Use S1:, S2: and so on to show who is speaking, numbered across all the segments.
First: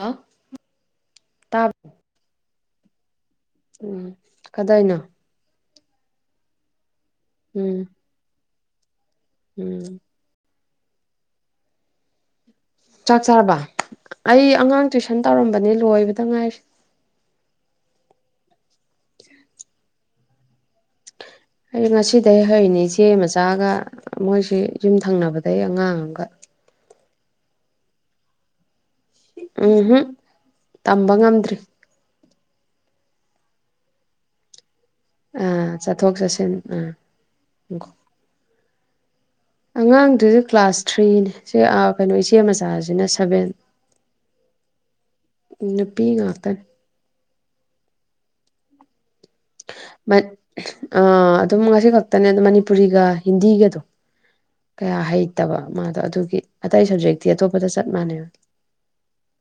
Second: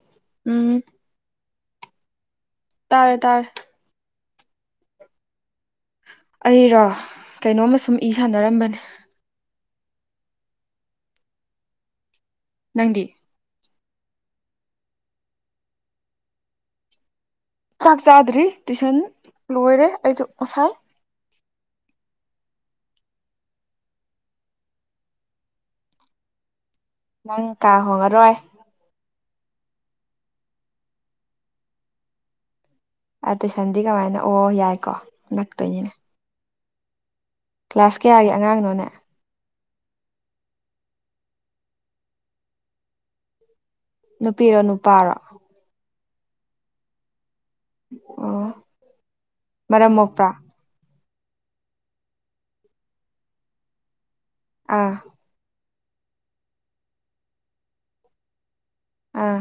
S1: ꯑꯥ
S2: ꯎꯝ
S1: ꯇꯦꯕꯇꯥ ꯂꯩ꯫
S2: ꯇꯥꯔꯦ ꯇꯥꯔꯦ
S1: ꯎꯝ ꯀꯗꯧꯅꯣ
S2: ꯑꯩꯔꯣ ꯀꯩꯅꯣꯝꯃ
S1: ꯎꯝ
S2: ꯁꯨꯝ ꯏ ꯁꯥꯟꯅꯔꯝꯕꯅꯦ
S1: ꯎꯝ
S2: ꯅꯪꯗꯤ
S1: ꯆꯥꯛꯆꯔꯕ ꯑꯩ ꯑꯉꯥꯡ ꯇ꯭ꯋꯏꯁꯟ ꯇꯧꯔꯝꯕꯅꯤ ꯂꯣꯏꯕꯗ ꯉꯥꯏꯁꯤ
S2: ꯆꯥꯛ ꯆꯥꯗ꯭ꯔꯤ ꯇꯨꯏꯁꯟ ꯂꯣꯏꯔꯦ ꯑꯩꯁꯨ ꯉꯁꯥꯏ
S1: ꯑꯩ ꯉꯁꯤꯗꯒꯤ ꯍꯩꯏꯅꯤ ꯏꯆꯦ ꯃꯆꯥꯒ ꯃꯣꯏꯁꯤ ꯌꯨꯝ ꯊꯪꯅꯕꯗꯩ ꯑꯉꯥꯡ ꯑꯃꯒ
S2: ꯅꯪ ꯀꯥ ꯍꯣꯡꯉꯔꯣꯏ
S1: ꯎꯝ ꯍꯨꯝ ꯇꯝꯕ ꯉꯝꯗ꯭ꯔꯤ
S2: ꯇꯨꯏꯁꯟꯗꯤ ꯀꯃꯥꯏꯅ ꯑꯣ ꯌꯥꯏꯀꯣ
S1: ꯑ
S2: ꯅꯛꯇꯣꯏꯅꯤꯅꯦ
S1: ꯆꯠꯊꯣꯛ ꯆꯠꯁꯤꯟ ꯑ
S2: ꯀ꯭ꯂꯥꯁ ꯀꯌꯥꯒꯤ ꯑꯉꯥꯡꯅꯣꯅꯦ
S1: ꯑꯉꯥꯡꯗꯨꯅ ꯀ꯭ꯂꯥꯁ ꯊ꯭ꯔꯤꯅꯦ ꯁꯤ ꯀꯩꯅꯣ ꯏꯆꯦ ꯃꯆꯥꯁꯤꯅ ꯁꯚꯦꯟ
S2: ꯅꯨꯄꯤꯔꯣ ꯅꯨꯄꯥꯔꯣ
S1: ꯅꯨꯄꯤ ꯉꯥꯛꯇ
S2: ꯑꯣꯍ꯫
S1: ꯑꯗꯨꯝ ꯉꯁꯤ ꯈꯛꯇꯅꯦꯝ ꯃꯅꯤꯄꯨꯔꯤꯒ ꯍꯤꯟꯗꯤꯒꯗꯣ
S2: ꯑꯥ
S1: ꯀꯌꯥ ꯍꯩꯇꯕ ꯃꯥꯗꯣ ꯑꯗꯨꯒꯤ ꯑꯇꯩ ꯁꯕꯖꯦꯛꯇꯤ ꯑꯇꯣꯞꯄꯗ ꯆꯞ ꯃꯥꯟꯅꯦ
S2: ꯑꯥ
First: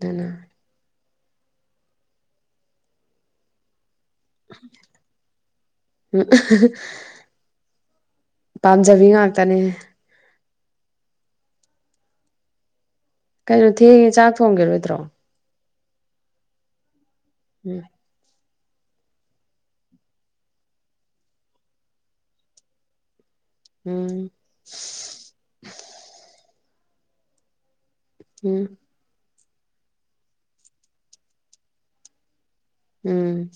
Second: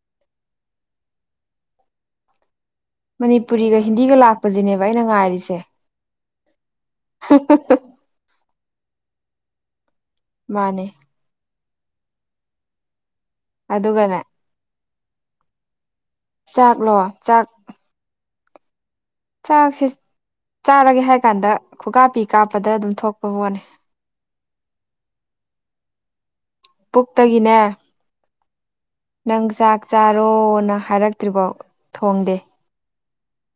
S1: ꯗꯨꯅ
S2: ꯃꯅꯤꯄꯨꯔꯤꯒ ꯍꯤꯟꯗꯤꯒ ꯂꯥꯛꯄꯁꯤꯅꯦꯕ ꯑꯩꯅ ꯉꯥꯏꯔꯤꯁꯦ
S1: ꯎꯝ
S2: ꯍ ꯍ ꯍ
S1: ꯄꯥꯝꯖꯕꯤ ꯉꯥꯛꯇꯅꯦ
S2: ꯃꯥꯅꯦ
S1: ꯀꯩꯅꯣ ꯊꯦꯡꯉꯦ
S2: ꯑꯗꯨꯒꯅꯦ
S1: ꯆꯥꯛ ꯊꯣꯡꯒꯤꯔꯣꯏꯗ꯭ꯔꯣ
S2: ꯆꯥꯛꯂꯣ ꯆꯥꯛ
S1: ꯎꯝ
S2: ꯆꯥꯛꯁꯤꯦ ꯆꯥꯔꯒꯦ ꯍꯥꯏ ꯀꯥꯟꯗ ꯈꯨꯒꯥꯥ ꯄꯤ ꯀꯥꯞꯄꯗ ꯑꯗꯨꯝ ꯊꯣꯛꯄ ꯄꯣꯠꯅꯤ
S1: ꯎꯝ
S2: ꯄꯨꯛꯇꯒꯤꯅꯦ
S1: ꯎꯝ
S2: ꯅꯪ ꯆꯥꯛ ꯆꯥꯔꯣꯅ ꯍꯥꯏꯔꯛꯇ꯭ꯔꯤꯕꯧ ꯊꯣꯡꯗꯦ
S1: ꯎꯝ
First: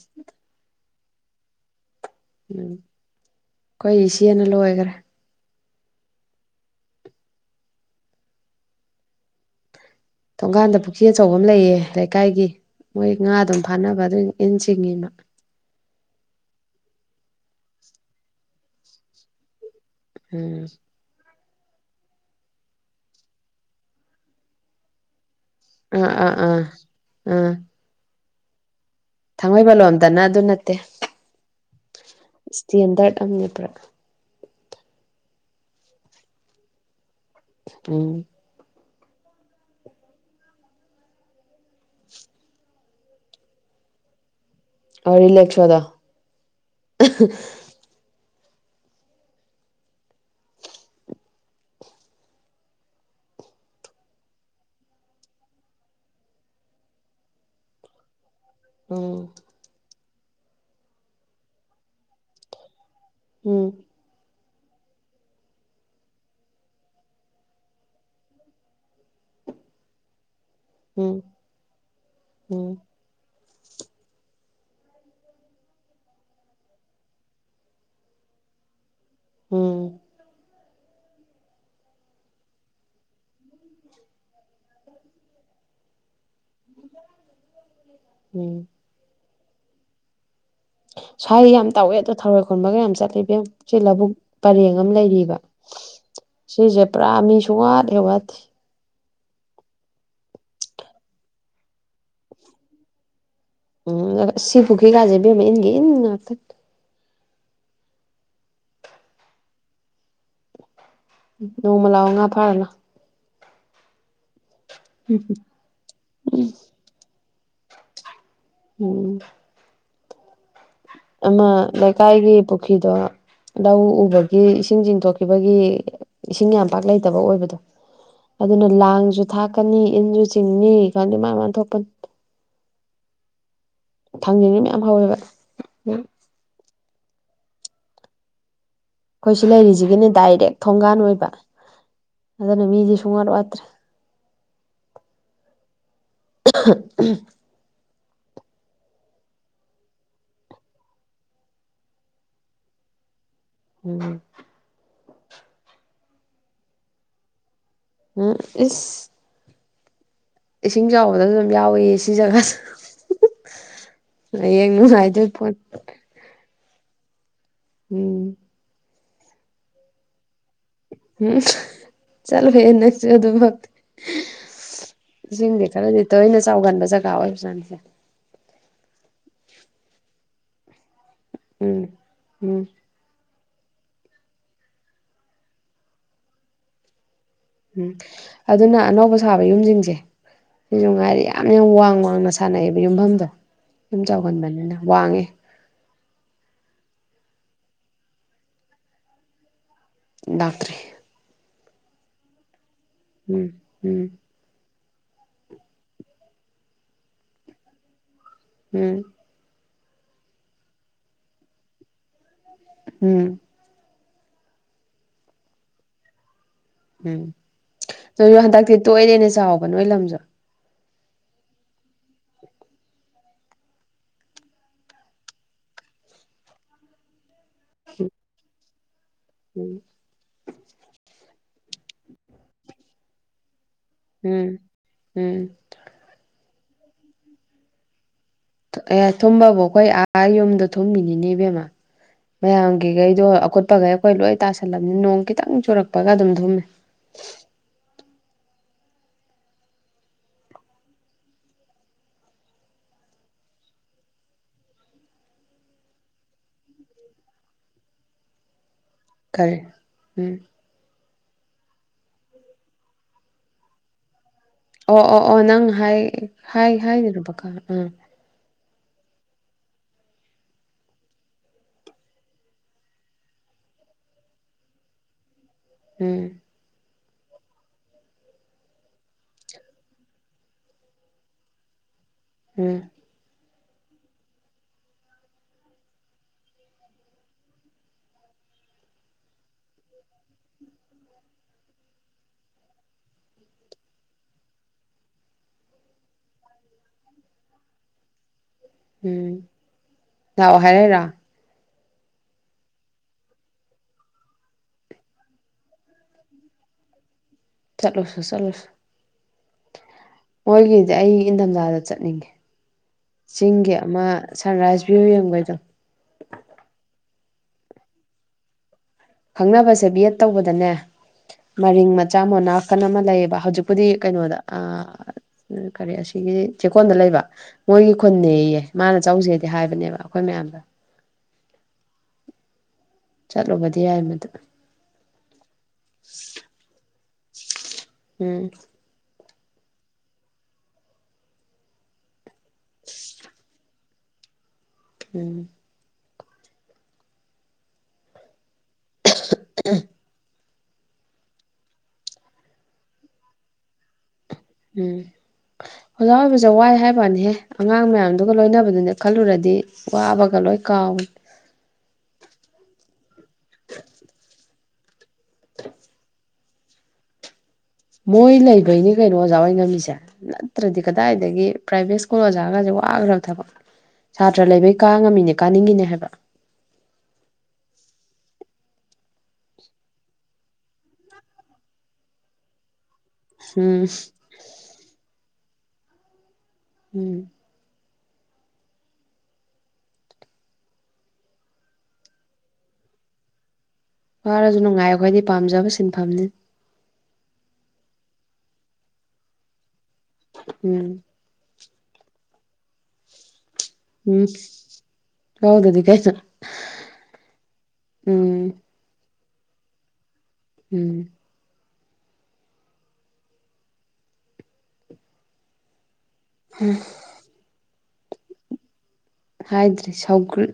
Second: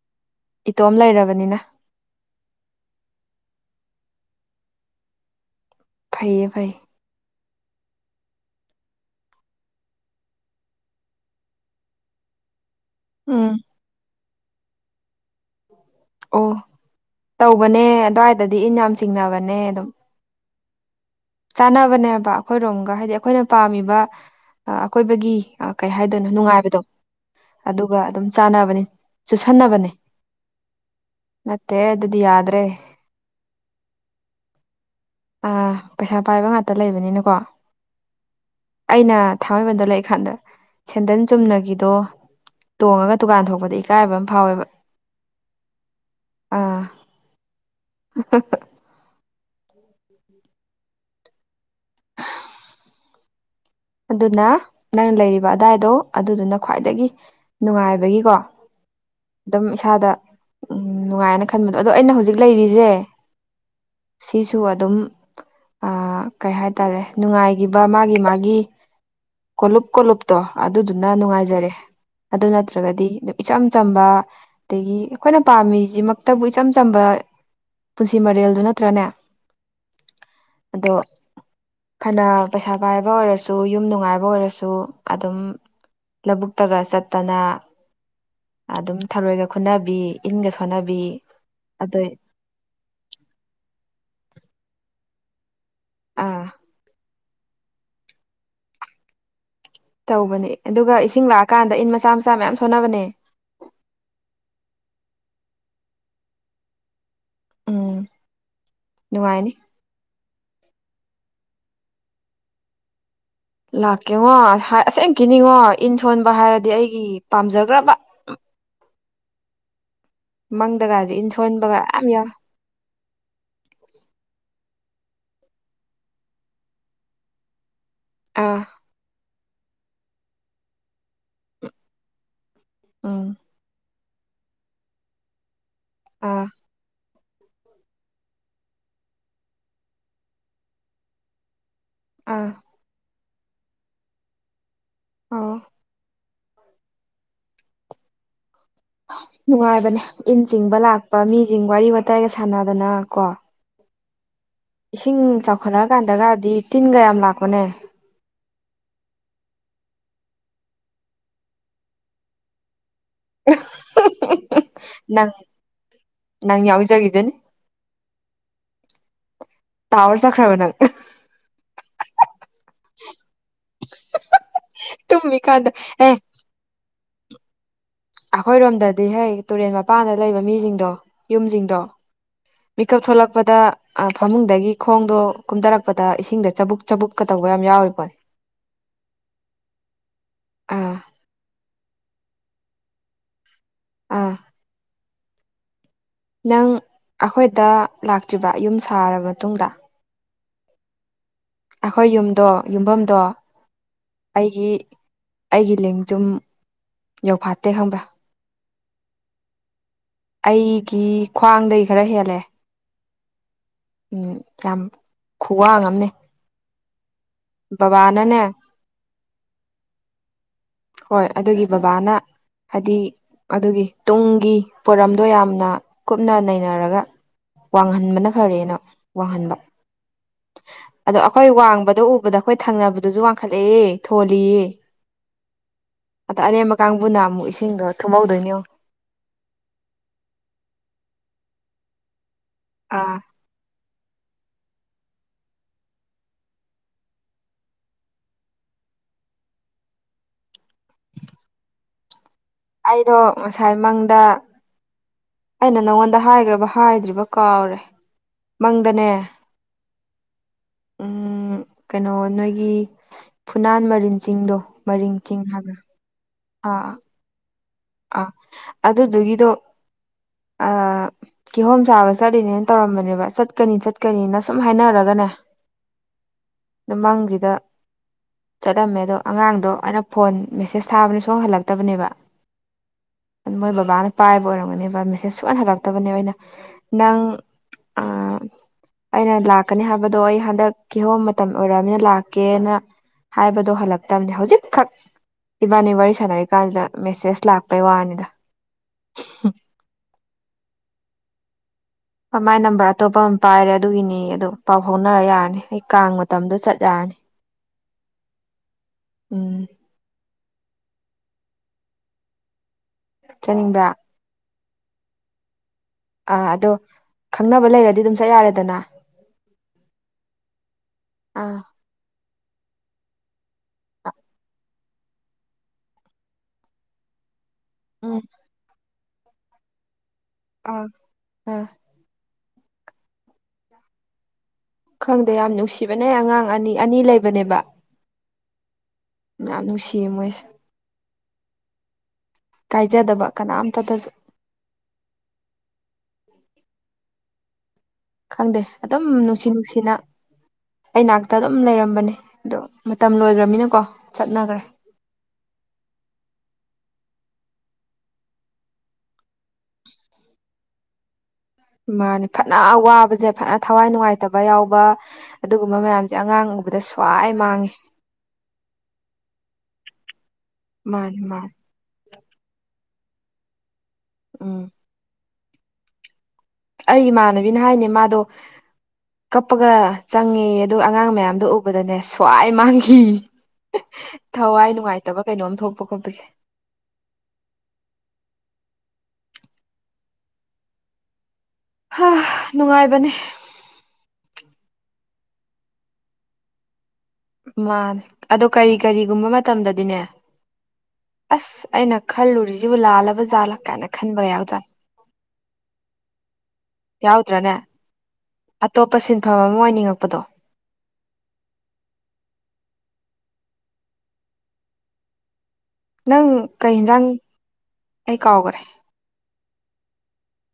S2: ꯏꯇꯣꯝ ꯂꯩꯔꯕꯅꯤꯅ
S1: ꯎꯝ ꯑꯩꯈꯣꯏ ꯏꯆꯦꯅ ꯂꯣꯏꯒ꯭ꯔꯦ
S2: ꯐꯩꯌꯦ ꯐꯩ
S1: ꯊꯣꯡꯀꯥꯟꯗ ꯄꯨꯈ꯭ꯔꯤ ꯑꯆꯧꯕ ꯑꯃ ꯂꯩꯌꯦ ꯂꯩꯀꯥꯏꯒꯤ ꯃꯣꯏ ꯉꯥ
S2: ꯎꯝ
S1: ꯑꯗꯨꯝ ꯐꯥꯅꯕ ꯑꯗꯨꯝ ꯏꯟ ꯆꯤꯡꯉꯤꯕ
S2: ꯑꯣ ꯇꯧꯕꯅꯦ ꯑꯗꯨꯋꯥꯏꯗꯗꯤ ꯏꯟ ꯌꯥꯝ ꯆꯤꯡꯅꯕꯅꯦ ꯑꯗꯨꯝ
S1: ꯎꯝ
S2: ꯆꯥꯅꯕꯅꯦꯕ ꯑꯩꯈꯣꯏꯔꯣꯝꯒ ꯍꯥꯏꯗꯤ ꯑꯩꯈꯣꯏꯅ ꯄꯥꯝꯃꯤꯕ ꯑꯀꯣꯏꯕꯒꯤ ꯑ‌ ꯀꯩ
S1: ꯑꯥ
S2: ꯍꯥꯏꯗꯣꯏꯅꯣ
S1: ꯑꯥ ꯑꯥ
S2: ꯅꯨꯡꯉꯥꯏꯕꯗꯣ
S1: ꯑꯥ
S2: ꯑꯗꯨꯒ ꯑꯗꯨꯝ ꯆꯥꯟꯅꯕꯅꯤ ꯆꯨꯁꯟꯅꯕꯅꯦ
S1: ꯊꯥꯡꯃꯩꯕꯟꯂꯣꯝꯗꯅ ꯑꯗꯨ ꯅꯠꯇꯦ
S2: ꯅꯠꯇꯦ ꯑꯗꯨꯗꯤ ꯌꯥꯗ꯭ꯔꯦ
S1: ꯏꯁꯇꯦꯟꯗꯔꯠ ꯑꯃꯅꯦ ꯄꯨꯔꯥ
S2: ꯑꯥ ꯄꯩꯁꯥ ꯄꯥꯏꯕ ꯉꯥꯛꯇ ꯂꯩꯕꯅꯤꯅꯀꯣ
S1: ꯎꯝ
S2: ꯑꯩꯅ ꯊꯥꯡꯃꯩꯕꯟꯗ ꯂꯩꯔꯤꯀꯥꯟꯗ ꯁꯦꯟꯗꯟ ꯆꯨꯝꯅꯒꯤꯗꯣ ꯇꯣꯡꯉꯒ ꯗꯨꯀꯥꯟ ꯊꯣꯛꯄꯗ ꯏꯀꯥꯏꯕ ꯑꯃ ꯐꯥꯎꯋꯦꯕ
S1: ꯑꯔꯔꯤꯂꯁꯗ
S2: ꯍ [unintelligible] ꯑꯗꯨꯅ ꯅꯪ ꯂꯩꯔꯤꯕ ꯑꯗꯥꯏꯗꯣ ꯑꯗꯨꯗꯨꯅ ꯈ꯭ꯋꯥꯏꯗꯒꯤ ꯅꯨꯡꯉꯥꯏꯕꯒꯤꯀꯣ
S1: ꯎꯝ
S2: ꯑꯗꯨꯝ ꯏꯁꯥꯗ ꯎꯝ ꯅꯨꯡꯉꯥꯏꯑꯦꯅ ꯈꯟꯕꯗꯣ ꯑꯗꯣ ꯑꯩꯅ ꯍꯧꯖꯤꯛ ꯂꯩꯔꯤꯁꯦ
S1: ꯎꯝ
S2: ꯁꯤꯁꯨ ꯑꯗꯨꯝ ꯑ ꯀꯩ ꯍꯥꯏꯇꯥꯔꯦ ꯅꯨꯡꯉꯥꯏꯒꯤꯕ ꯃꯥꯒꯤ ꯃꯥꯒꯤ ꯀꯣꯂꯨꯞ ꯀꯣꯂꯨꯞꯨꯞꯇꯣ ꯑꯗꯨꯗꯨꯅ
S1: ꯎꯝ
S2: ꯅꯨꯡꯉꯥꯏꯖꯔꯦ ꯑꯗꯨ
S1: ꯎꯝ
S2: ꯅꯠꯇ꯭ꯔꯒꯗꯤ ꯏꯆꯝ ꯆꯝꯕ ꯑꯗꯒꯤ ꯑꯩꯈꯣꯏꯅ ꯄꯥꯝꯃꯤꯁꯤꯃꯛꯇꯕꯨ ꯏꯆꯝ ꯆꯝꯕ ꯄꯨꯟꯁꯤ ꯃꯔꯦꯜꯗꯨ ꯅꯠꯇ꯭ꯔꯅꯦ
S1: ꯎꯝ
S2: ꯑꯗꯣ ꯐꯅ ꯄꯩꯁꯥ ꯄꯥꯏꯕ ꯑꯣꯏꯔꯁꯨ ꯑꯣ ꯌꯨꯝ ꯅꯨꯡꯉꯥꯏꯕ ꯑꯣꯏꯔꯁꯨ ꯑꯗꯨꯝ ꯂꯧꯕꯨꯛ ꯇꯒ ꯆꯠꯇꯅ
S1: ꯎꯝ
S2: ꯑꯗꯨꯝ ꯊꯔꯣꯏꯒ ꯈꯨꯟꯅꯕꯤ ꯏꯟꯒ ꯁꯣꯟꯅꯕꯤ
S1: ꯁ꯭ꯋꯥꯏ ꯌꯥꯝ ꯇꯧꯋꯦ
S2: ꯑꯗꯩ
S1: ꯑꯗꯣ ꯊꯧꯔꯣꯏ ꯈꯣꯟꯕꯒ ꯌꯥꯝ ꯆꯠꯂꯤ ꯏꯕꯦꯝꯃ ꯁꯤ ꯂꯕꯨꯨꯛ ꯄꯔꯦꯡ ꯑꯝ ꯂꯩꯔꯤꯕ
S2: ꯑꯥ
S1: ꯁꯤꯁꯦ ꯄꯨꯔꯥ ꯃꯤ ꯁꯨꯡꯋꯥꯠ ꯍꯦꯛ ꯋꯥꯠꯇꯦ
S2: ꯇꯧꯕꯅꯦ ꯑꯗꯨꯒ ꯏꯁꯤꯡ ꯂꯥꯛꯑꯀꯥꯟꯗ ꯏꯟ ꯃꯆꯥ ꯃꯆꯥ ꯃꯌꯥꯝ ꯁꯣꯟꯅꯕꯅꯦ
S1: ꯎꯝ ꯁꯤꯄꯨꯈꯤꯒꯥꯖ‌ꯦ ꯏꯕꯤꯝꯃ ꯏꯟꯒꯤ ꯏꯟ ꯉꯥꯛꯇꯅ‌‌ꯦ
S2: ꯎꯝ ꯅꯨꯡꯉꯥꯏꯅꯤ
S1: ꯅꯣꯡꯃ ꯂꯥꯛꯑꯣ ꯉꯥ ꯐꯥꯔꯅ
S2: ꯂꯥꯛꯀꯦꯉꯣ ꯍꯥꯏ ꯑꯁꯦꯡ ꯀꯤꯅꯤꯡꯉꯣ ꯏꯟ ꯁꯣꯟꯕ ꯍꯥꯏꯔꯗꯤ ꯑꯩꯒꯤ ꯄꯥꯝꯖꯒ꯭ꯔꯕ
S1: ꯎꯝ
S2: ꯃꯪꯗꯒꯗꯤ
S1: ꯑꯃ ꯂꯩꯀꯥꯏꯒꯤ ꯄꯨꯈ꯭ꯔꯤꯗꯣ ꯂꯧ ꯎꯕꯒꯤ ꯏꯁꯤꯡ ꯆꯤꯡꯊꯣꯛꯈꯤꯕꯒꯤ ꯏꯁꯤꯡ ꯌꯥꯝ ꯄꯥꯛ ꯂꯩꯇꯕ ꯑꯣꯏꯕꯗꯣ
S2: ꯑꯥ
S1: ꯑꯗꯨꯅ ꯂꯥꯡꯁꯨ ꯊꯥꯛꯀꯅꯤ ꯏꯟꯁꯨ ꯆꯤꯡꯅꯤ ꯈꯪꯗꯦ ꯃꯥꯥꯏ ꯃꯥꯥꯏ ꯊꯣꯛꯄꯅꯤ
S2: ꯎꯝ
S1: ꯊꯥꯡꯖꯅꯤꯡꯕ ꯌꯥꯝꯌꯥꯝ ꯍꯧꯋꯦꯕ ꯎ
S2: ꯑꯥ
S1: ꯑꯩꯈꯣꯏ ꯁꯤ ꯂꯩꯔꯤꯁꯤꯒꯤꯅꯦ ꯗꯥꯏꯔꯦꯛ ꯊꯣꯡꯒꯥꯟ ꯑꯣꯏꯕ
S2: ꯑꯥ
S1: ꯑꯗꯨꯅ ꯃꯤꯗꯤ ꯁꯨꯡꯋꯥꯠ ꯋꯥꯠꯇ꯭ꯔꯦ꯫
S2: ꯑꯣ
S1: [unintelligible]
S2: ꯅꯨꯡꯉꯥꯏꯕꯅꯦ ꯏꯟ ꯆꯤꯡꯕ ꯂꯥꯛꯄ ꯃꯤꯁꯤꯡ ꯋꯥꯔꯤ ꯋꯥꯇꯥꯏꯒ ꯁꯥꯟꯅꯗꯅ ꯀꯣ
S1: ꯎꯝ
S2: ꯏꯁꯤꯡ ꯆꯥꯎꯈꯠꯂꯛꯑꯀꯥꯟꯗꯒꯗꯤ ꯇꯤꯟꯒ ꯌꯥꯝ ꯂꯥꯛꯄꯅꯦ꯫
S1: ꯎꯝ ꯏꯁ ꯏꯁꯤꯡ ꯆꯥꯎꯕꯗꯁꯨ ꯑꯗꯨꯝ ꯌꯥꯎꯏꯤ ꯁꯤ ꯖꯒꯥꯁꯨ ꯍꯌꯦꯡ ꯅꯨꯡꯉꯥꯏꯗꯣꯏ
S2: ꯅꯪ
S1: ꯄꯣꯠ
S2: ꯅꯪ ꯌꯥꯎꯖꯒꯗꯦꯅꯦꯅꯤ꯫
S1: ꯎꯝ
S2: ꯇꯥꯋꯔ ꯆꯈ꯭ꯔꯕ ꯅꯪ
S1: ꯎꯝ ꯆꯜ ꯐꯦꯔꯟꯅꯁꯨ ꯑꯣꯗꯣ ꯃ ꯏꯁꯤꯡꯗꯤ
S2: ꯇꯨꯝꯃꯤꯀꯥꯟꯗ
S1: ꯈꯔꯗꯤ
S2: ꯑꯦ
S1: ꯇꯣꯏꯅ ꯆꯥꯎꯒꯟꯕ ꯖꯒꯥ ꯑꯣꯏꯕꯥꯅꯤꯁꯦ꯫
S2: ꯑꯩꯈꯣꯏꯔꯣꯝꯗꯗꯤ ꯍꯦꯛ ꯇꯨꯔꯦꯟ ꯃꯄꯥꯟꯗ ꯂꯩꯕ ꯃꯤꯁꯤꯡꯗꯣ ꯌꯨꯝꯁꯤꯡꯗꯣ
S1: ꯎꯝ ꯎꯝ
S2: ꯀꯞ ꯊꯣꯛꯂꯛꯄꯗ ꯐꯃꯨꯡꯗꯒꯤ ꯈꯣꯡꯗꯣ ꯀꯨꯝꯊꯔꯛꯄꯗ ꯏꯁꯤꯡꯗ ꯆꯕꯨꯛ ꯆꯕꯕꯨꯛꯀꯥꯕ
S1: ꯎꯝ ꯑꯗꯨꯅ ꯑꯅꯧꯕ ꯁꯥꯕ ꯌꯨꯝꯁꯤꯡꯁꯦ꯫ ꯁꯤꯁꯨ
S2: ꯑꯥ
S1: ꯉꯥꯏꯔꯦ ꯌꯥꯝ ꯌꯥꯝ ꯋꯥꯡ ꯋꯥꯡꯅ ꯁꯥꯟꯅꯩꯑꯕ ꯌꯨꯝꯐꯝꯗꯣ ꯌꯨꯝ
S2: ꯑꯥ
S1: ꯆꯥꯎꯍꯟꯕꯅꯤꯅ ꯋꯥꯡꯉꯦ꯫
S2: ꯅꯪ ꯑꯩꯈꯣꯏꯗ ꯂꯥꯛꯇ꯭ꯔꯤꯕ ꯌꯨꯝ ꯁꯥ ꯃꯇꯨꯡꯗ
S1: ꯗꯥꯛꯇꯔꯔꯤ꯫
S2: ꯑꯩꯈꯣꯏ ꯌꯨꯝꯗꯣ ꯌꯨꯝꯐꯝ
S1: ꯎꯝ ꯎꯝ
S2: ꯑꯩꯒꯤ ꯑꯩꯒꯤ ꯂꯦꯡ ꯁꯨꯝ ꯌꯧꯐꯥꯠꯇꯦ ꯈꯪꯕ꯭ꯔꯥ
S1: ꯎꯝ
S2: ꯑꯩꯒꯤ ꯈ꯭ꯋꯥꯡꯗꯒꯤ ꯈꯔ ꯍꯦꯜꯂꯦ꯫
S1: ꯎꯝ
S2: ꯎꯝ ꯌꯥꯝ ꯈꯨꯋꯥꯡ ꯑꯃꯝꯅꯦ꯫
S1: ꯎꯝ ꯑꯗꯨꯁꯨ ꯍꯟꯗꯛꯇꯤ ꯇꯣꯛꯏꯔꯦꯅꯦ ꯆꯥꯎꯕ ꯅꯣꯏ ꯂꯝꯁꯨ
S2: ꯍꯣꯏ ꯑꯗꯨꯒꯤ ꯕꯕꯥꯅ ꯍꯥꯏꯗꯤ ꯑꯗꯨꯒꯤ ꯇꯨꯡꯒꯤ ꯄꯣꯔꯝꯗꯣ ꯌꯥꯝꯅ ꯀꯨꯞꯅ ꯅꯩꯅꯔꯒ ꯋꯥꯡꯍꯟꯕꯅ ꯐꯔꯦꯅ ꯋꯥꯡꯍꯟꯕ
S1: ꯎꯝ
S2: ꯑꯗꯣ ꯑꯩꯈꯣꯏ ꯋꯥꯡꯕꯗꯣ ꯎꯕꯗ ꯑꯩꯈꯣꯏ ꯊꯪꯅꯕꯗꯁꯨ ꯋꯥꯡꯈꯠꯂꯛꯑꯦ
S1: ꯎꯝ ꯎꯝ
S2: ꯑꯗꯣ ꯑꯔꯦꯝꯕ ꯀꯥꯡꯕꯨꯅ ꯑꯃꯨꯛ ꯏꯁꯤꯡꯗꯣ ꯊꯨꯝꯍꯧꯗꯣꯏꯅꯤ
S1: ꯑꯦ ꯊꯨꯝꯕꯕꯨ ꯑꯩꯈꯣꯏ ꯑꯥ ꯌꯨꯝꯗ ꯊꯨꯝꯒꯤꯅꯤꯅꯦ ꯏꯕꯦꯝꯃ
S2: ꯑꯥ
S1: ꯃꯌꯥꯝꯒꯤꯈꯩꯗꯣ ꯑꯀꯨꯠꯄꯈꯩ ꯑꯩꯈꯣꯏ ꯂꯣꯏ ꯇꯥꯁꯜꯂꯝꯅꯤ ꯅꯣꯡ ꯈꯤꯇꯪ ꯆꯨꯔꯛꯄꯒ ꯑꯗꯨꯝ ꯊꯨꯝꯃꯦ꯫
S2: ꯑꯩꯗꯣ ꯉꯁꯥꯏ ꯃꯪꯗ ꯑꯩꯅ ꯅꯪꯉꯣꯟꯗ ꯍꯥꯏꯈ꯭ꯔꯕ ꯍꯥꯏꯗ꯭ꯔꯤꯕ ꯀꯥꯎꯔꯦ ꯃꯪꯗꯅꯦ
S1: ꯈꯔꯦ ꯎꯝ
S2: ꯎ ꯀꯩꯅꯣ ꯅꯣꯏꯒꯤ ꯐꯨꯅꯥꯟ ꯃꯔꯤꯟꯁꯤꯡꯗꯣ
S1: ꯑꯣ ꯑꯣ ꯑꯣ ꯅꯪ ꯍꯥꯏ ꯍꯥꯏ
S2: ꯑꯥ
S1: ꯍꯥꯏꯕꯀꯥꯟ-
S2: ꯑꯥ ꯑꯗꯨꯗꯨꯒꯤꯗꯣ ꯑꯥ
S1: [inaudible]
S2: ꯀꯤꯍꯣꯝ ꯆꯥꯕ ꯆꯠꯂꯤꯅꯦꯅ ꯇꯧꯔꯝꯕꯅꯦꯕ ꯆꯠꯀꯅꯤ ꯆꯠꯀꯅꯤꯅ ꯁꯨꯝ ꯍꯥꯏꯅꯔꯒꯅꯦ꯫
S1: ꯎꯝ
S2: ꯅꯨꯃꯪꯡꯖꯤꯗ ꯆꯠꯂꯝꯃꯦ ꯑꯗꯣ ꯑꯉꯥꯡꯗꯣ ꯑꯩꯅ ꯐꯣꯟ ꯃꯦꯁꯦꯁ ꯊꯥꯕꯗ ꯁꯨꯡ ꯍꯟ ꯍꯜꯂꯛꯇꯕꯅꯦꯕ
S1: ꯎꯝ
S2: ꯃꯣꯏ ꯕꯕꯥꯅ ꯄꯥꯏꯕ ꯑꯣꯏꯔꯝꯒꯅꯦꯕ ꯃꯦꯁꯦꯁ ꯁꯨꯛꯍꯟ ꯍꯜꯂꯛꯇꯕꯅꯦ ꯑꯩꯅ ꯅꯪ ꯑ ꯑꯩꯅ ꯂꯥꯛꯀꯅꯤ ꯍꯥꯏꯕꯗꯣ ꯑꯩ ꯍꯟꯗꯛ ꯀꯤꯍꯣꯝ ꯃꯇꯝ ꯑꯣꯏꯔꯅꯤꯅ ꯂꯥꯛꯀꯦꯅ ꯍꯥꯏꯕꯗꯣ ꯍꯜꯂꯛꯇꯕꯅꯦ ꯍꯧꯖꯤꯛꯈꯛ ꯏꯕꯥꯅꯤ ꯋꯥꯔꯤ ꯁꯥꯟꯅꯔꯤꯀꯥꯟꯗꯨꯗ ꯃꯦꯁꯦꯁ ꯂꯥꯛꯄ ꯄꯩ ꯋꯥꯅꯤꯗ
S1: ꯎꯝ ꯂꯥꯛ ꯑꯣ ꯍꯥꯏꯔꯛꯏꯔꯣ
S2: ꯃꯥꯏ ꯅꯝꯕꯔ ꯑꯇꯣꯞꯄ ꯑꯃ ꯄꯥꯏꯔꯦ ꯑꯗꯨꯒꯤꯅꯤ ꯑꯗꯨ ꯄꯥꯎ ꯍꯧꯥꯎꯅꯔ ꯌꯥꯔꯅꯤ ꯑꯩ ꯀꯥꯡ ꯃꯇꯝꯗꯣ ꯆꯠ ꯌꯥꯔꯅꯤ
S1: ꯆꯠꯂꯨꯆꯣ ꯆꯠꯂꯨꯆꯣ
S2: ꯎꯝ
S1: ꯃꯣꯏꯒꯤꯗꯤ ꯑꯩ ꯏꯟꯊꯝꯊꯥꯗ ꯆꯠꯅꯤꯡꯉꯦ ꯆꯤꯡꯒꯤ
S2: ꯆꯠꯅꯤꯡꯕ꯭ꯔꯥ
S1: ꯑꯃ ꯁꯟꯔꯥꯏꯁ ꯚ꯭ꯌꯨ ꯌꯦꯡꯕꯩꯗꯣ
S2: ꯑꯥ ꯑꯗꯣ ꯈꯪꯅꯕ ꯂꯩꯔꯗꯤ ꯑꯗꯨꯝ ꯆꯠ ꯌꯥꯔꯦꯗꯅ
S1: ꯈꯪꯅꯕꯁꯦ ꯕꯤ ꯑꯦꯠ ꯇꯧꯕꯗꯅꯦ
S2: ꯑꯥ
S1: ꯃꯔꯤꯡ ꯃꯆꯥ ꯃꯅꯥꯀꯟ ꯑꯃ ꯂꯩꯌꯦꯕ ꯍꯧꯖꯤꯛꯄꯨꯗꯤ ꯀꯩꯅꯣꯗ ꯑ ꯑꯗꯨ ꯀꯔꯤ ꯑꯁꯤꯒꯤ ꯆꯦꯛꯀꯣꯟꯗ ꯂꯩꯕ ꯃꯣꯏꯒꯤ
S2: ꯎꯝ
S1: ꯈꯨꯟꯅꯌꯦ ꯃꯥꯅ ꯆꯧꯁꯦꯗꯤ ꯍꯥꯏꯕꯅꯦꯕ ꯑꯩꯈꯣꯏ ꯃꯌꯥꯝꯗ
S2: ꯑ ꯑ
S1: ꯆꯠꯂꯨꯕꯗꯤ ꯌꯥꯏ ꯃꯗꯨ
S2: ꯈꯪꯗꯦ ꯌꯥꯝ ꯅꯨꯡꯁꯤꯕꯅꯦ ꯑꯉꯥꯡ ꯑꯅꯤ ꯑꯅꯤ ꯂꯩꯕꯅꯦꯕ
S1: ꯎꯝ
S2: ꯌꯥꯝꯅꯅꯨꯡ ꯁꯤ ꯑꯃꯣꯏ ꯀꯥꯏꯖꯗꯕ ꯀꯅꯥꯝꯇꯗꯁꯨ
S1: ꯎꯝ
S2: ꯈꯪꯗꯦ ꯑꯗꯨꯝ ꯅꯨꯡꯁꯤ ꯅꯨꯡꯁꯤꯅ ꯑꯩꯅꯥꯛꯇ ꯑꯗꯨꯝ ꯂꯩꯔꯝꯕꯅꯦ ꯑꯗꯣ ꯃꯇꯝ ꯂꯣꯏꯈ꯭ꯔꯃꯤꯅꯀꯣ ꯆꯠꯅꯈ꯭ꯔꯦ
S1: ꯎꯝ ꯑꯣꯖꯥ ꯑꯣꯏꯕꯁꯦ ꯋꯥꯏ ꯍꯥꯏꯕꯅꯤꯍꯦ ꯑꯉꯥꯡ ꯃꯌꯥꯝꯗꯨꯒ ꯂꯣꯏꯅꯕꯗꯨꯅꯦ ꯈꯜꯂꯨꯔꯗꯤ ꯋꯥꯕꯒ ꯂꯣꯏ ꯀꯥꯎꯕꯅꯦ
S2: ꯃꯥꯅꯤ ꯐꯅ ꯋꯥꯕꯁꯦ ꯐꯅ ꯊꯋꯥꯏ ꯅꯨꯡꯉꯥꯏꯇꯕ ꯌꯥꯎꯕ ꯑꯗꯨꯒꯨꯝꯕ ꯃꯌꯥꯝꯁꯦ ꯑꯉꯥꯡ ꯎꯕꯗ ꯁ꯭ꯋꯥꯏ ꯃꯥꯡꯉꯦ
S1: ꯃꯣꯏ ꯂꯩꯕꯩꯅꯤ ꯀꯩꯅꯣ ꯑꯣꯖꯥꯑꯣꯏ ꯉꯝꯃꯤꯁꯦ ꯅꯠꯇ꯭ꯔꯗꯤ
S2: ꯃꯥꯅꯤ
S1: ꯀꯗꯥꯏꯗꯒꯤ
S2: ꯃꯥꯅꯤ
S1: ꯄ꯭ꯔꯥꯏꯚꯦꯠ ꯁ꯭ꯀꯨꯜ ꯑꯣꯖꯥꯒꯁꯦ ꯋꯥꯈ꯭ꯔꯕ ꯊꯕꯛꯅꯦ ꯁꯥꯇ꯭ꯔ
S2: ꯎꯝ
S1: ꯂꯩꯕꯩ ꯀꯥꯉꯝꯃꯤꯅꯦ ꯀꯥꯅꯤꯡꯉꯤꯅꯦ ꯍꯥꯏꯕ
S2: ꯑꯩ ꯏꯃꯥꯟꯅꯕꯤꯅ ꯍꯥꯏꯅꯦ ꯃꯥꯗꯣ ꯀꯞꯄꯒ ꯆꯪꯉꯦ ꯑꯗꯨꯒ ꯑꯉꯥꯡ ꯃꯌꯥꯝꯗꯨ ꯎꯕꯗꯅꯦ ꯁ꯭ꯋꯥꯏ ꯃꯥꯡꯈꯤ
S1: ꯍꯝ
S2: ꯊꯋꯥꯏ ꯅꯨꯡꯉꯥꯏꯇꯕ ꯀꯩꯅꯣꯝ ꯊꯣꯛꯄ ꯈꯣꯠꯄꯁꯦ
S1: ꯎꯝ
S2: ꯍꯥ ꯅꯨꯡꯉꯥꯏꯕꯅꯦ
S1: ꯋꯥꯔꯁꯨ ꯅꯨꯡꯉꯥꯏ ꯑꯩꯈꯣꯏꯗꯤ ꯄꯥꯝꯖꯕ ꯁꯤꯟꯐꯝꯅꯤꯅ
S2: ꯃꯥꯅꯦ ꯑꯗꯣ ꯀꯔꯤ ꯀꯔꯤꯒꯨꯝꯕ ꯃꯇꯝꯗꯗꯤꯅꯦ
S1: ꯎꯝ
S2: ꯑꯁ ꯑꯩꯅ ꯈꯜꯂꯨꯔꯤꯁꯤꯕꯨ ꯂꯥꯜꯂꯕ ꯖꯥꯠꯂꯛ ꯀꯥꯏꯅ
S1: ꯎꯝ
S2: ꯈꯟꯕꯒ ꯌꯥꯎꯖꯥꯠꯅꯤ
S1: ꯌꯥꯎꯗꯗꯤ ꯀꯩꯅꯣ
S2: ꯌꯥꯎꯗ꯭ꯔꯅꯦ
S1: ꯎꯝ
S2: ꯑꯇꯣꯞꯄ ꯁꯤꯟꯐꯝ ꯑꯃ ꯑꯣꯏꯅꯤꯡꯉꯛꯄꯗꯣ
S1: ꯎꯝ
S2: ꯅꯪ ꯀꯩ ꯍꯦꯟꯖꯥꯡ ꯑꯩ ꯀꯥꯎꯈꯔꯦ
S1: ꯍꯥꯏꯗ꯭ꯔꯔꯤ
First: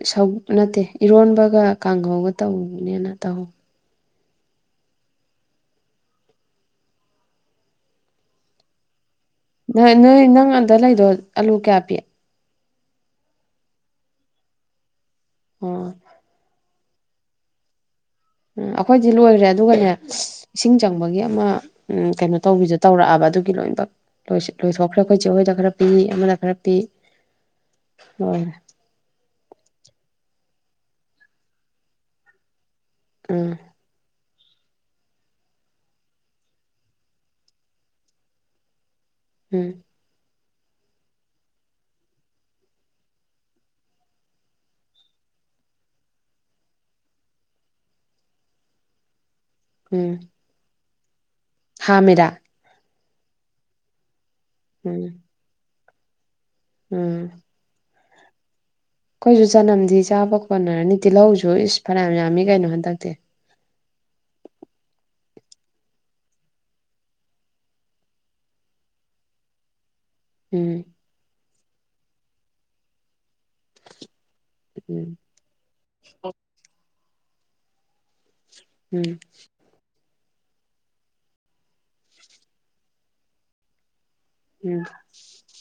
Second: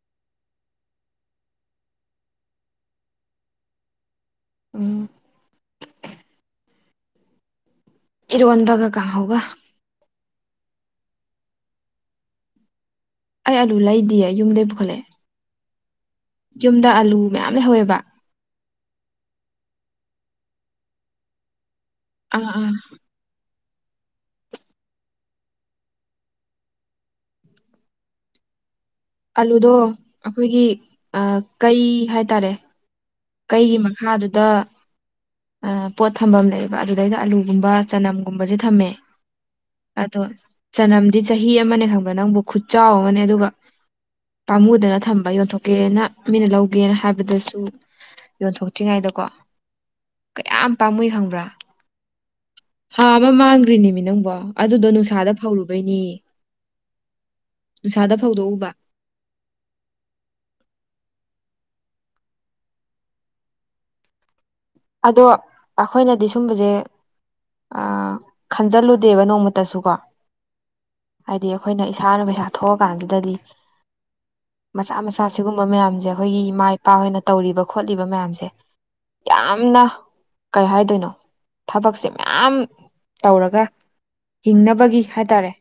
S1: ꯅꯠꯇꯦ ꯏꯔꯣꯟꯕꯒ ꯀꯥꯡꯍꯧꯒ ꯇꯧꯕꯅꯦꯅ ꯇꯧꯍꯧ
S2: ꯎꯝ ꯏꯔꯣꯟꯗꯒ ꯀꯥ ꯍꯒ
S1: ꯅ ꯅꯣꯏ ꯅꯪ ꯑꯟꯗ ꯂꯩꯗꯣ ꯑꯂꯨ ꯀꯌꯥ ꯄꯤ
S2: ꯑꯩ ꯑꯂꯨ ꯂꯩꯗꯤꯌꯦ ꯌꯨꯝꯗꯩ ꯄꯨꯈꯠꯂꯛꯑꯦ
S1: ꯎꯝ
S2: ꯌꯨꯝꯗ ꯑꯂꯨ ꯃꯌꯥꯝ ꯂꯩꯍꯧꯋꯦꯕ
S1: ꯎꯝ ꯑꯩꯈꯣꯏꯗꯤ ꯂꯣꯏꯈ꯭ꯔꯦ ꯑꯗꯨꯒꯅꯦ ꯏꯁꯤꯡ ꯆꯪꯕꯒꯤ ꯑꯃ ꯎꯝ ꯀꯩꯅꯣ
S2: ꯑꯥ ꯑꯥ
S1: ꯇꯧꯕꯤꯁꯦ ꯇꯧꯔꯛꯑꯕ ꯑꯗꯨꯒꯤ ꯂꯣꯏꯕꯛ ꯂꯣꯏꯊꯣꯛꯈ꯭ꯔꯦ ꯑꯩꯈꯣꯏ ꯦ ꯑꯩꯣꯏꯗ ꯈꯔ ꯄꯤ ꯑꯃꯗ ꯈꯔ ꯄꯤ ꯍꯣꯏꯣꯏ
S2: ꯑꯂꯨꯗꯣ ꯑꯩꯈꯣꯏꯒꯤ ꯀꯩ ꯍꯥꯏꯇꯥꯔꯦ
S1: ꯎꯝ
S2: ꯑꯩꯒꯤ ꯃꯈꯥꯗꯨꯗ ꯄꯣꯠ ꯊꯝꯐꯝ ꯂꯩꯑꯦꯕ ꯑꯗꯨꯗꯩꯗ ꯑꯥꯂꯨꯒꯨꯝꯕ ꯆꯅꯝꯒꯨꯝꯕꯁꯦ ꯊꯝꯃꯦ
S1: ꯎꯝ
S2: ꯑꯗꯣ ꯆꯅꯝꯗꯤ ꯆꯍꯤ ꯑꯃꯅꯦ ꯈꯪꯕ꯭ꯔꯥ ꯅꯪꯕꯨ ꯈꯨꯠ ꯆꯥꯎ ꯑꯃꯅꯦ ꯑꯗꯨꯒ ꯄꯥꯝꯃꯨꯗꯅ ꯊꯝꯕ ꯌꯣꯟꯊꯣꯛꯀꯦꯅ ꯃꯤꯅ ꯂꯧꯒꯦꯅ ꯍꯥꯏꯕꯗꯁꯨ ꯌꯣꯟꯊꯣꯛꯇ꯭ꯔꯤꯉꯩꯗꯀꯣ
S1: ꯎꯝ
S2: ꯀꯌꯥꯝ ꯄꯥꯝꯃꯨꯏ ꯈꯪꯕ꯭ꯔꯥ
S1: ꯍꯥꯃꯦꯗꯥ
S2: ꯍꯥꯥ ꯑꯃ ꯃꯥꯡꯈ꯭ꯔꯤꯅꯦꯃꯤ ꯅꯪꯕꯣ ꯑꯗꯨꯗꯣ
S1: ꯎꯝ
S2: ꯅꯨꯡꯁꯥꯗ ꯐꯧꯔꯨꯕꯩꯅꯤ
S1: ꯎꯝ
S2: ꯅꯨꯡꯁꯥꯗ ꯐꯧꯗꯣꯛꯎꯕ
S1: ꯑꯩꯈꯣꯏꯁꯨ ꯆꯅꯝꯗꯤ ꯆꯥꯕ ꯈꯣꯟꯠꯅꯔꯅꯤ ꯇꯤꯜꯍꯧꯁꯨ ꯏꯁ ꯐꯅꯌꯥꯝ ꯌꯥꯝꯃꯤ ꯀꯩꯅꯣ ꯍꯟꯗꯛꯇꯤ
S2: ꯑꯗꯣ ꯑꯩꯈꯣꯏꯅꯗꯤ ꯁꯨꯝꯕꯁꯦ ꯑ ꯈꯟꯖꯜꯂꯨꯗꯦꯕ ꯅꯣꯡꯃꯇꯁꯨ ꯀꯣ
S1: ꯎꯝ
S2: ꯍꯥꯏꯗꯤ ꯑꯩꯈꯣꯏꯅ ꯏꯁꯥꯅ ꯄꯩꯁꯥ ꯊꯣꯛꯑꯀꯥꯟꯁꯤꯗꯗꯤ ꯃꯆꯥ
S1: ꯎꯝ
S2: ꯃꯆꯥ ꯁꯤꯒꯨꯝꯕ ꯃꯌꯥꯝꯁꯦ ꯑꯩꯈꯣꯏꯒꯤ ꯏꯃꯥ ꯏꯄꯥꯍꯣꯏꯅ ꯇꯧꯔꯤꯕ ꯈꯣꯠꯂꯤꯕ ꯃꯌꯥꯝꯁꯦ
S1: ꯎꯝ
S2: ꯌꯥꯝꯅ ꯀꯩ ꯍꯥꯏꯗꯣꯏꯅꯣ ꯊꯕꯛꯁꯦ ꯃꯌꯥꯝ ꯇꯧꯔꯒ
S1: ꯎꯝ
S2: ꯍꯤꯡꯅꯕꯒꯤ ꯍꯥꯏꯇꯥꯔꯦ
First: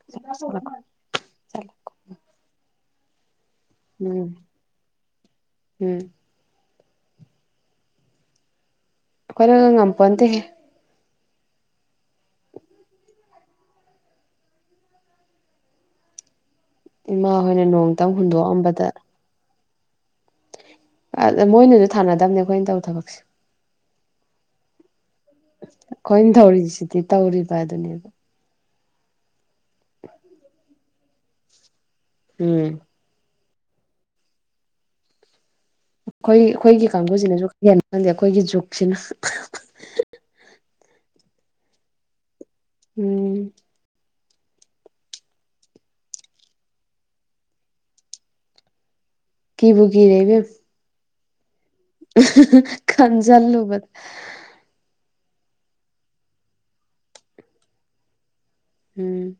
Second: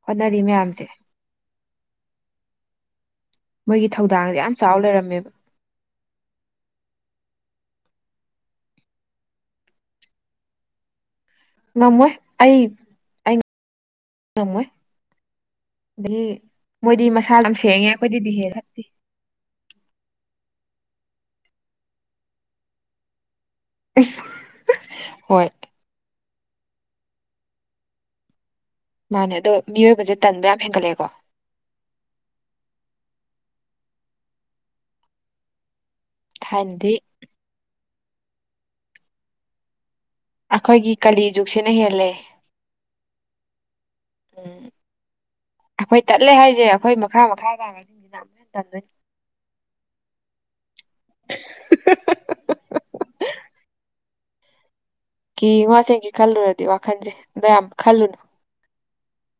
S2: ꯍꯣꯠꯅꯔꯤ ꯃꯌꯥꯝꯁꯦ ꯃꯣꯏꯒꯤ ꯊꯧꯗꯥꯡꯁꯦ ꯌꯥꯝ ꯆꯥꯎ ꯂꯩꯔꯝꯃꯦꯕ
S1: ꯎꯝ ꯑꯩꯈꯣꯏꯅ ꯉꯝꯄꯣꯟꯇꯦꯍꯦ
S2: ꯉꯝꯃꯣꯏ ꯑꯩ ꯑꯩ ꯉꯝꯃꯣꯏ ꯑꯗꯒꯤ ꯃꯣꯏꯗꯤ
S1: ꯏꯃꯥ
S2: ꯃꯁꯥ ꯌꯥꯝ
S1: ꯍꯣꯏꯅ
S2: ꯁꯦꯡꯉꯦ
S1: ꯅꯣꯡꯇꯪ
S2: ꯑꯩꯈꯣꯏꯗꯤ ꯗꯤꯍꯦ ꯐꯠꯇꯦ
S1: ꯍꯨꯟꯗꯣꯛꯑꯝꯕꯗ ꯃꯣꯏꯅꯁꯨ ꯊꯥꯅꯗꯕꯅꯦ ꯑꯩꯈꯣꯏꯅ ꯇꯧ ꯊꯕꯛꯁꯦ
S2: [unintelligible] ꯍꯣꯏ
S1: ꯑꯣꯏꯅ ꯇꯧꯔꯤꯁꯤꯗꯤ ꯇꯧꯔꯤꯕ ꯑꯗꯨꯅꯦꯕ
S2: ꯃꯥꯅꯦ ꯑꯗꯣ ꯃꯤꯑꯣꯏꯕꯁꯦ ꯇꯟꯕ ꯌꯥꯝ ꯍꯦꯟꯒꯠꯂꯑꯦꯀꯣ
S1: ꯎꯝ ꯑꯩꯈꯣꯏ ꯑꯩꯈꯣꯏꯒꯤ
S2: ꯊꯥꯏꯅꯗꯤ
S1: ꯀꯥꯡꯕꯨꯁꯤꯅꯁꯨ ꯍꯦꯟꯅ ꯈꯜꯂꯤꯦ ꯑꯩꯈꯣꯏꯒꯤ ꯖꯨꯛꯁꯤꯅ
S2: ꯑꯩꯈꯣꯏꯒꯤ ꯀꯥꯂꯤ ꯖꯨꯛꯁꯤꯅ ꯍꯦꯜꯂꯦ
S1: ꯎꯝ
S2: ꯎꯝ ꯑꯩꯈꯣꯏ ꯇꯠꯂꯦ ꯍꯥꯏꯁꯦ ꯑꯩꯈꯣꯏ ꯃꯈꯥ ꯃꯈꯥ ꯇꯥꯕꯁꯤꯡꯁꯤꯅ ꯑꯃꯨꯛ ꯍꯦꯟ ꯇꯟꯗꯣꯏꯅꯤ
S1: ꯀꯤꯕꯨ ꯀꯤꯔꯦ ꯏꯕꯦꯝ
S2: ꯍ [unintelligible]
S1: [unintelligible] ꯈꯟꯖꯜꯂꯣꯕ
S2: ꯀꯤꯉꯣ ꯑꯁꯦꯡꯀꯤ ꯈꯜꯂꯨꯔꯗꯤ ꯋꯥꯈꯟꯁꯦ ꯃꯌꯥꯝ ꯈꯜꯂꯨꯅꯨ
S1: ꯎꯝ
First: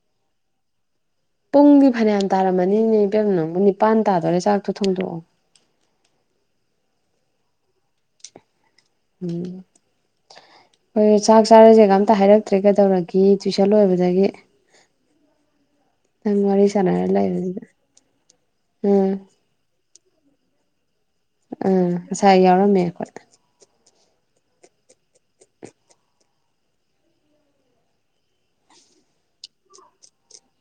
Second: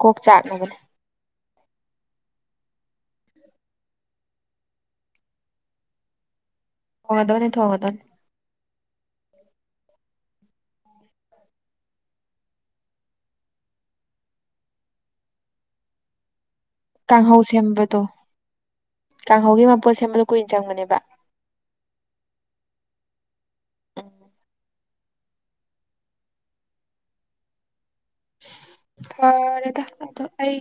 S2: ꯀꯣꯛ ꯆꯥꯛꯅꯕꯅꯦ
S1: ꯄꯨꯡꯗꯤ ꯐꯅꯌꯥꯝ ꯇꯥꯔꯝꯃꯅꯤꯅꯦ ꯏꯕꯦꯝ ꯅꯪꯕꯨ ꯅꯤꯄꯥꯟ ꯇꯥꯗꯣꯔꯦ ꯆꯥꯛꯇꯣ ꯊꯣꯡꯗꯣꯛꯑꯣ
S2: ꯊꯣꯡꯉꯗꯧꯅꯦ ꯊꯣꯡꯉꯒꯗꯣꯏꯅꯤ
S1: ꯎꯝ ꯍꯣꯏ ꯆꯥꯛ ꯆꯥꯔꯁꯦꯒ ꯑꯝꯇ ꯍꯥꯏꯔꯛꯇ꯭ꯔꯦ ꯀꯩꯗꯧꯔꯦ ꯇꯨꯋꯏꯁꯟ ꯂꯣꯏꯕꯗꯒꯤ ꯑꯉꯔꯤ ꯆꯔ
S2: ꯀꯥꯡꯍꯧ
S1: ꯂꯕꯗ ꯎꯝ
S2: ꯑꯒꯤ ꯃꯄꯣꯠ ꯁꯦꯝꯕꯗꯣ ꯀꯨꯏꯅ ꯆꯪꯕꯅꯦꯕ
S1: ꯎꯝ ꯉꯁꯥꯏ ꯌꯥꯎꯔꯝꯃꯦ ꯑꯩꯈꯣꯏ
S2: ꯎꯝ ꯐꯔꯦꯗꯗ ꯑꯩ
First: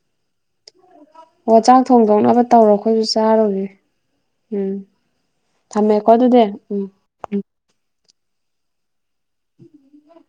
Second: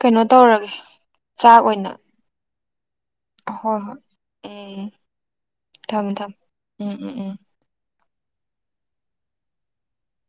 S2: ꯀꯩꯅꯣ ꯇꯧꯔꯒꯦ
S1: ꯑꯣ ꯆꯥꯛ ꯊꯣꯡꯗꯣꯛꯅꯕ ꯇꯧꯔꯣ ꯑꯩꯈꯣꯏꯁꯨ ꯆꯥꯔꯨꯒꯦ
S2: ꯍꯣꯏ ꯍꯣꯏ
S1: ꯎꯝ ꯊꯝꯃꯦꯀꯣ ꯑꯗꯨꯗꯤ ꯎꯝ ꯎꯝ